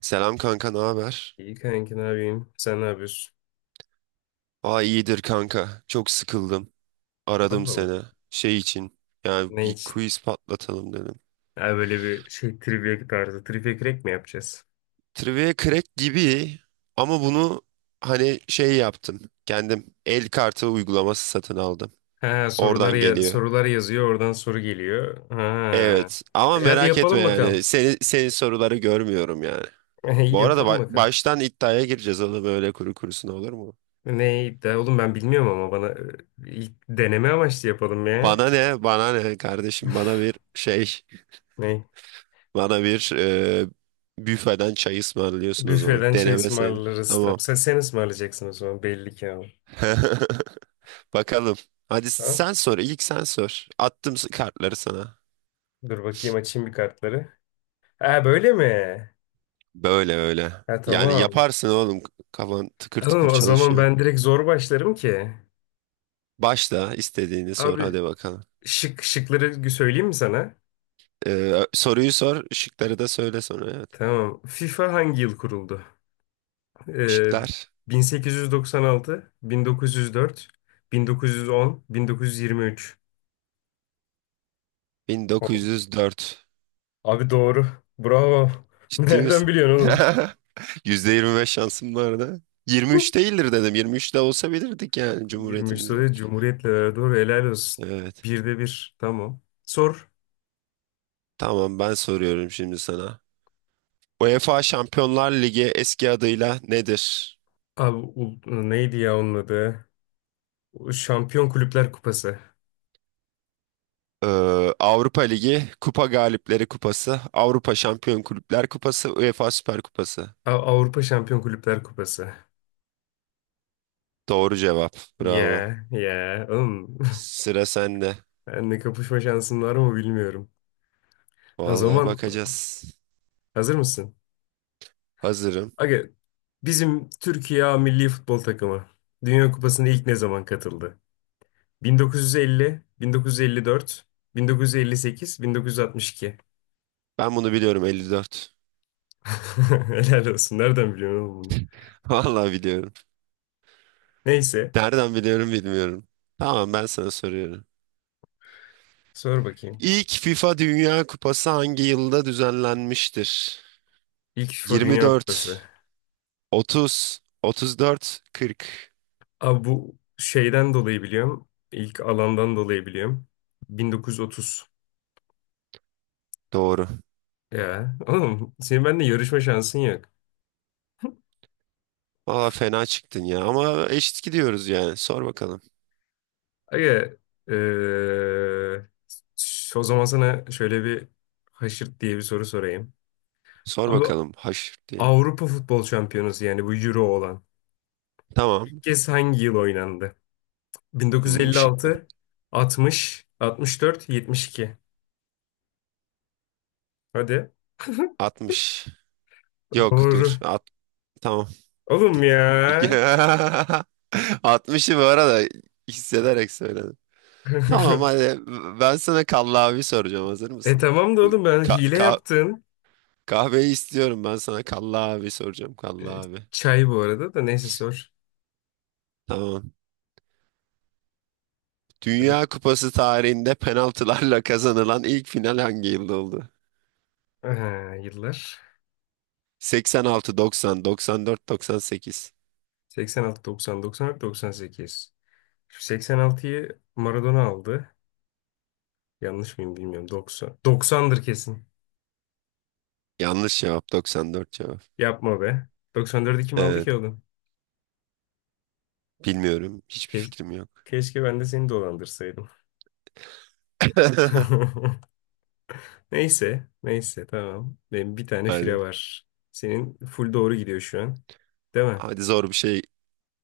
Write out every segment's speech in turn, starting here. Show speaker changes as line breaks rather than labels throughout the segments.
Selam kanka, ne haber?
İyi kanki ne yapayım? Sen ne yapıyorsun?
Aa iyidir kanka. Çok sıkıldım. Aradım
Allah Allah.
seni. Şey için. Yani
Ne
bir
için?
quiz patlatalım dedim.
Ha, böyle bir şey trivia tarzı. Trivia Crack mi yapacağız?
Trivia Crack gibi ama bunu hani şey yaptım. Kendim el kartı uygulaması satın aldım.
Ha
Oradan
sorular ya
geliyor.
sorular yazıyor oradan soru geliyor. Ha.
Evet ama
E, hadi
merak etme
yapalım bakalım.
yani. Senin soruları görmüyorum yani.
İyi
Bu arada
yapalım bakalım.
baştan iddiaya gireceğiz oğlum, öyle kuru kurusuna olur mu?
Ne iddia oğlum ben bilmiyorum ama bana ilk deneme amaçlı yapalım ya.
Bana ne? Bana ne kardeşim? Bana bir şey.
Ne?
Bana bir büfeden çay ısmarlıyorsun o zaman.
Büfeden çay
Deneme sayılır.
ısmarlarız. Tamam.
Tamam.
Sen ısmarlayacaksın o zaman belli ki ama.
Bakalım. Hadi
Ha?
sen sor. İlk sen sor. Attım kartları sana.
Dur bakayım açayım bir kartları. Ha böyle mi?
Böyle öyle.
Ha
Yani
tamam.
yaparsın oğlum. Kafan tıkır tıkır
Tamam, o zaman
çalışıyor.
ben direkt zor başlarım ki.
Başla, istediğini sor
Abi
hadi bakalım.
şıkları söyleyeyim mi sana?
Soruyu sor. Şıkları da söyle sonra. Evet.
Tamam. FIFA hangi yıl kuruldu? Ee,
Şıklar
1896, 1904, 1910, 1923.
bin dokuz
Oo,
yüz dört.
abi doğru. Bravo.
Ciddi
Nereden
misin?
biliyorsun oğlum?
%25 şansım vardı. 23 değildir dedim. 23 de olsa bilirdik yani
23
Cumhuriyetimizin.
soruya Cumhuriyet'le beraber doğru. Helal olsun.
Evet.
Birde bir. Tamam. Sor.
Tamam, ben soruyorum şimdi sana. UEFA Şampiyonlar Ligi eski adıyla nedir?
Abi neydi ya onun adı? Şampiyon Kulüpler Kupası.
Ee, Avrupa Ligi, Kupa Galipleri Kupası, Avrupa Şampiyon Kulüpler Kupası, UEFA Süper Kupası.
Avrupa Şampiyon Kulüpler Kupası.
Doğru cevap. Bravo.
Ya ya oğlum
Sıra sende.
benle kapışma şansın var mı bilmiyorum. O
Vallahi
zaman
bakacağız.
hazır mısın?
Hazırım.
Aga bizim Türkiye A milli futbol takımı Dünya Kupası'na ilk ne zaman katıldı? 1950, 1954, 1958, 1962.
Ben bunu biliyorum, 54.
Helal olsun. Nereden biliyorsun oğlum bunu?
Vallahi biliyorum.
Neyse
Nereden biliyorum bilmiyorum. Tamam, ben sana soruyorum.
sor bakayım.
İlk FIFA Dünya Kupası hangi yılda düzenlenmiştir?
İlk FIFA Dünya
24,
Kupası.
30, 34, 40.
Abi bu şeyden dolayı biliyorum. İlk alandan dolayı biliyorum. 1930.
Doğru.
Ya oğlum senin benimle yarışma şansın yok.
Valla fena çıktın ya, ama eşit gidiyoruz yani. Sor bakalım.
Aga eee, o zaman sana şöyle bir haşırt diye bir soru sorayım.
Sor
Abi
bakalım haş diye.
Avrupa Futbol Şampiyonası yani bu Euro olan ilk
Tamam.
kez hangi yıl oynandı?
Şıklar.
1956, 60, 64, 72. Hadi.
60. Yok
Doğru.
dur. At, tamam.
Oğlum ya.
60'ı bu arada hissederek söyledim. Tamam hadi, ben sana kallavi soracağım. Hazır
E
mısın?
tamam da oğlum ben
Ka-
hile
ka-
yaptın.
kahveyi istiyorum, ben sana kallavi soracağım,
E,
kallavi.
çay bu arada da neyse sor.
Tamam.
Hadi.
Dünya Kupası tarihinde penaltılarla kazanılan ilk final hangi yılda oldu?
Aha, yıllar.
86, 90, 94, 98.
86, 90, 94, 98. Şu 86'yı Maradona aldı. Yanlış mıyım bilmiyorum. 90. 90'dır kesin.
Yanlış cevap, 94 cevap.
Yapma be. 94'ü kim aldı
Evet,
ki oğlum?
bilmiyorum. Hiçbir
Ke-
fikrim yok.
Keşke ben de seni dolandırsaydım. Neyse. Neyse tamam. Benim bir tane fire
Hadi.
var. Senin full doğru gidiyor şu an. Değil mi?
Hadi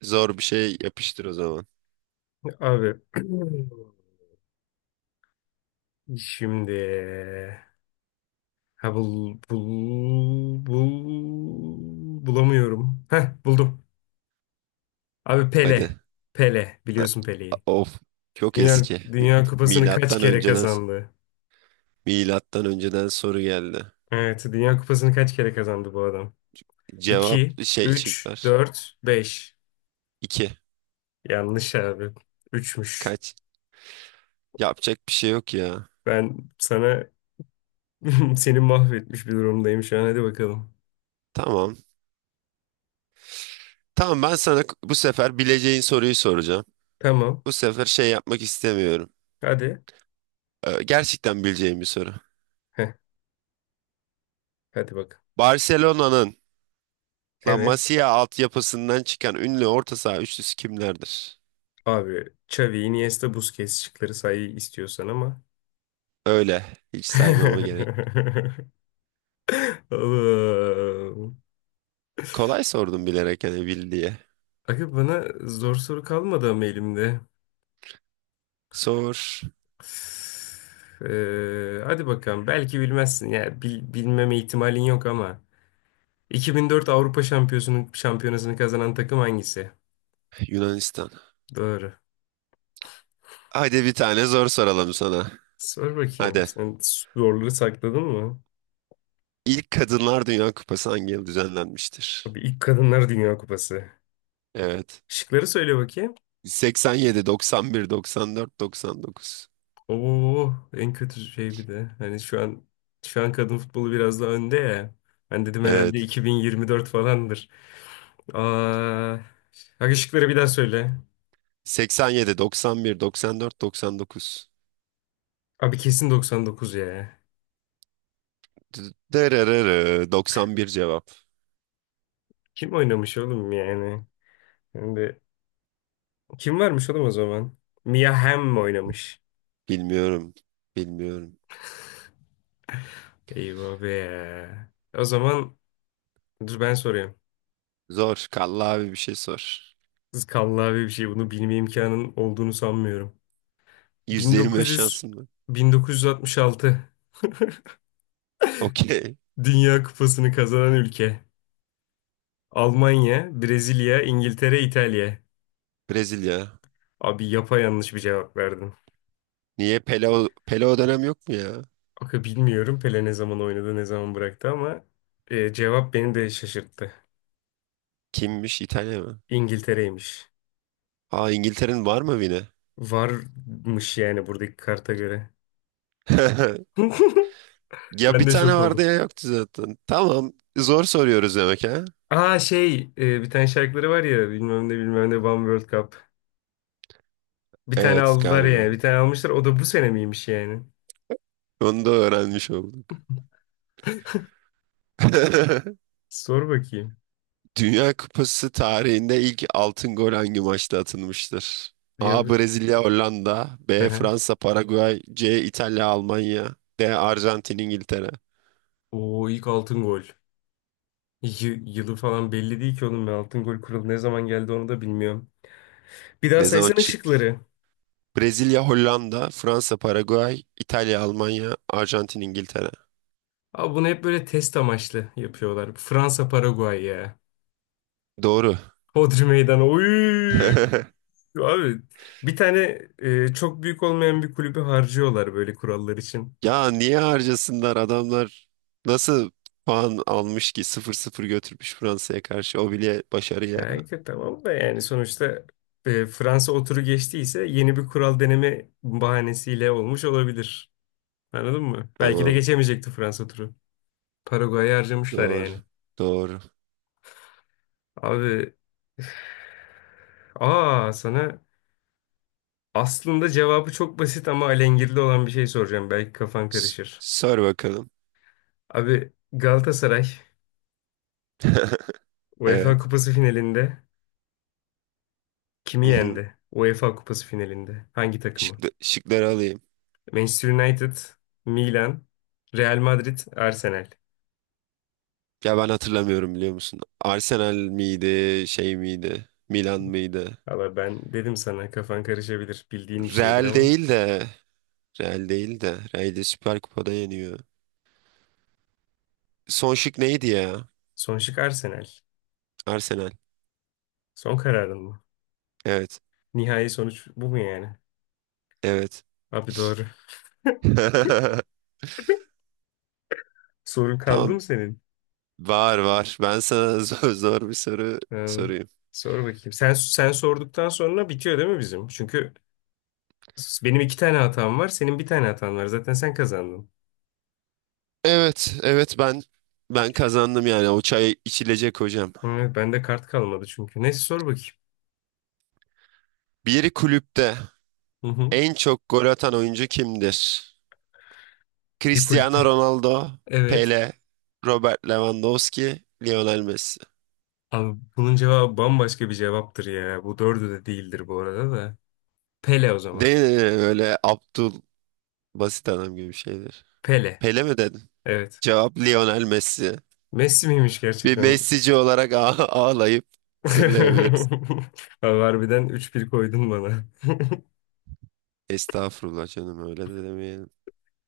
zor bir şey yapıştır o zaman.
Abi. Şimdi. Ha bulamıyorum. Heh buldum. Abi Pele.
Hadi.
Pele.
A-
Biliyorsun Pele'yi.
Of, çok
Dünya,
eski.
Dünya Kupası'nı kaç
Milattan
kere
önceden
kazandı?
milattan önceden soru geldi.
Evet. Dünya Kupası'nı kaç kere kazandı bu adam?
Cevap
2,
şey
3,
çıkar.
4, 5.
2.
Yanlış abi. Üçmüş.
Kaç? Yapacak bir şey yok ya.
Ben sana seni mahvetmiş bir durumdayım şu an. Hadi bakalım.
Tamam. Tamam, ben sana bu sefer bileceğin soruyu soracağım.
Tamam.
Bu sefer şey yapmak istemiyorum.
Hadi.
Gerçekten bileceğim bir soru.
Heh, hadi bak.
Barcelona'nın La
Evet.
Masia altyapısından çıkan ünlü orta saha üçlüsü kimlerdir?
Abi Xavi, Iniesta, Busquets şıkları say istiyorsan ama.
Öyle. Hiç saymama gerek.
Oğlum.
Kolay sordum bilerek, hani bil diye.
Aga bana zor soru kalmadı ama elimde.
Sor.
Hadi bakalım. Belki bilmezsin. Ya bilmeme ihtimalin yok ama. 2004 Avrupa Şampiyonası'nın şampiyonasını kazanan takım hangisi?
Yunanistan.
Doğru.
Hadi bir tane zor soralım sana.
Sor bakayım.
Hadi.
Sen zorları sakladın mı?
İlk Kadınlar Dünya Kupası hangi yıl düzenlenmiştir?
Abi ilk Kadınlar Dünya Kupası.
Evet.
Şıkları söyle bakayım.
87, 91, 94, 99.
Oo, en kötü şey bir de. Hani şu an kadın futbolu biraz daha önde ya. Ben dedim herhalde
Evet.
2024 falandır. Aa, bak ışıkları bir daha söyle.
87, 91, 94, 99.
Abi kesin 99 ya.
Dırırırı, 91 cevap.
Kim oynamış oğlum yani? Hem kim varmış oğlum o zaman? Mia Hamm mi oynamış?
Bilmiyorum. Bilmiyorum.
Eyvah be. O zaman dur ben soruyorum.
Zor. Kalla abi bir şey sor.
Kız kallavi bir şey bunu bilme imkanın olduğunu sanmıyorum.
%25
1900
şansım var.
1966
Okey.
Dünya Kupası'nı kazanan ülke. Almanya, Brezilya, İngiltere, İtalya.
Brezilya.
Abi yanlış bir cevap verdim.
Niye Pele, o Pele o dönem yok mu ya?
Aga bilmiyorum Pele ne zaman oynadı, ne zaman bıraktı ama cevap beni de şaşırttı.
Kimmiş? İtalya mı?
İngiltere'ymiş.
Aa, İngiltere'nin var mı yine?
Varmış yani buradaki karta göre.
Ya
Ben
bir
de
tane
şok
vardı
oldum.
ya yoktu zaten. Tamam. Zor soruyoruz demek ha?
Aa şey bir tane şarkıları var ya bilmem ne bilmem ne One World Cup. Bir tane
Evet
aldılar
galiba.
yani. Bir tane almışlar. O da bu sene miymiş yani?
Onu da öğrenmiş olduk.
Sor bakayım.
Dünya Kupası tarihinde ilk altın gol hangi maçta atılmıştır? A,
Dünya...
Brezilya Hollanda. B,
Aha.
Fransa Paraguay. C, İtalya Almanya. D, Arjantin İngiltere.
Oo ilk altın gol. Yılı falan belli değil ki oğlum ben altın gol kuralı ne zaman geldi onu da bilmiyorum. Bir daha
Ne zaman
saysana
çıktı?
şıkları.
Brezilya Hollanda, Fransa Paraguay, İtalya Almanya, Arjantin İngiltere.
Abi bunu hep böyle test amaçlı yapıyorlar. Fransa Paraguay ya.
Doğru.
Hodri Meydanı. Oy! Abi bir tane çok büyük olmayan bir kulübü harcıyorlar böyle kurallar için.
Ya niye harcasınlar adamlar, nasıl puan almış ki 0-0 götürmüş Fransa'ya karşı, o bile başarı ya.
Yani ki tamam da yani sonuçta Fransa oturu geçtiyse yeni bir kural deneme bahanesiyle olmuş olabilir. Anladın mı? Belki de
Tamam,
geçemeyecekti Fransa turu. Paraguay'ı harcamışlar
doğru
yani.
doğru.
Abi üf. Aa sana aslında cevabı çok basit ama alengirli olan bir şey soracağım. Belki kafan
S-
karışır.
sor bakalım.
Abi Galatasaray UEFA
Evet.
Kupası finalinde kimi
Hı hı.
yendi? UEFA Kupası finalinde hangi takımı?
Şıkları alayım.
Manchester United, Milan, Real Madrid, Arsenal.
Ya ben hatırlamıyorum biliyor musun? Arsenal miydi, şey miydi? Milan mıydı?
Valla ben dedim sana kafan karışabilir. Bildiğin bir şeydir
Real
ama.
değil de, Real değil de. Real'i Süper Kupa'da yeniyor. Son şık neydi ya?
Son şık Arsenal.
Arsenal.
Son kararın mı?
Evet.
Nihai sonuç bu mu yani?
Evet.
Abi doğru. Sorun kaldı
Tamam.
mı senin?
Var var. Ben sana zor bir soru
Ee,
sorayım.
Sor bakayım. Sen sorduktan sonra bitiyor değil mi bizim? Çünkü benim iki tane hatam var, senin bir tane hatan var. Zaten sen kazandın.
Evet, evet ben kazandım yani, o çay içilecek hocam.
Hı, bende kart kalmadı çünkü. Neyse sor bakayım.
Bir kulüpte
Hı hı.
en çok gol atan oyuncu kimdir?
Bir
Cristiano
kulüpte.
Ronaldo,
Evet.
Pele, Robert Lewandowski, Lionel Messi.
Abi bunun cevabı bambaşka bir cevaptır ya. Bu dördü de değildir bu arada da. Pele o zaman.
Değil mi? Böyle Abdul Basit adam gibi bir şeydir.
Pele.
Pele mi dedin?
Evet.
Cevap Lionel Messi.
Messi miymiş
Bir
gerçekten?
Messi'ci olarak ağlayıp zırlayabiliriz.
Abi harbiden üç bir koydun bana.
Estağfurullah canım, öyle de demeyelim.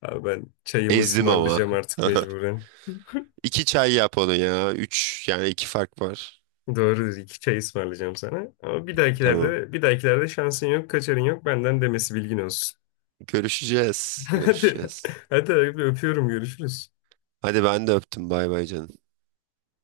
Abi ben çayımı
Ezdim ama.
ısmarlayacağım artık mecburen.
İki çay yap onu ya. Üç, yani iki fark var.
Doğrudur. İki çay ısmarlayacağım sana. Ama bir
Tamam.
dahakilerde, bir dahakilerde şansın yok, kaçarın yok. Benden demesi bilgin olsun.
Görüşeceğiz.
Hadi.
Görüşeceğiz.
Hadi abi, öpüyorum. Görüşürüz.
Hadi ben de öptüm. Bay bay canım.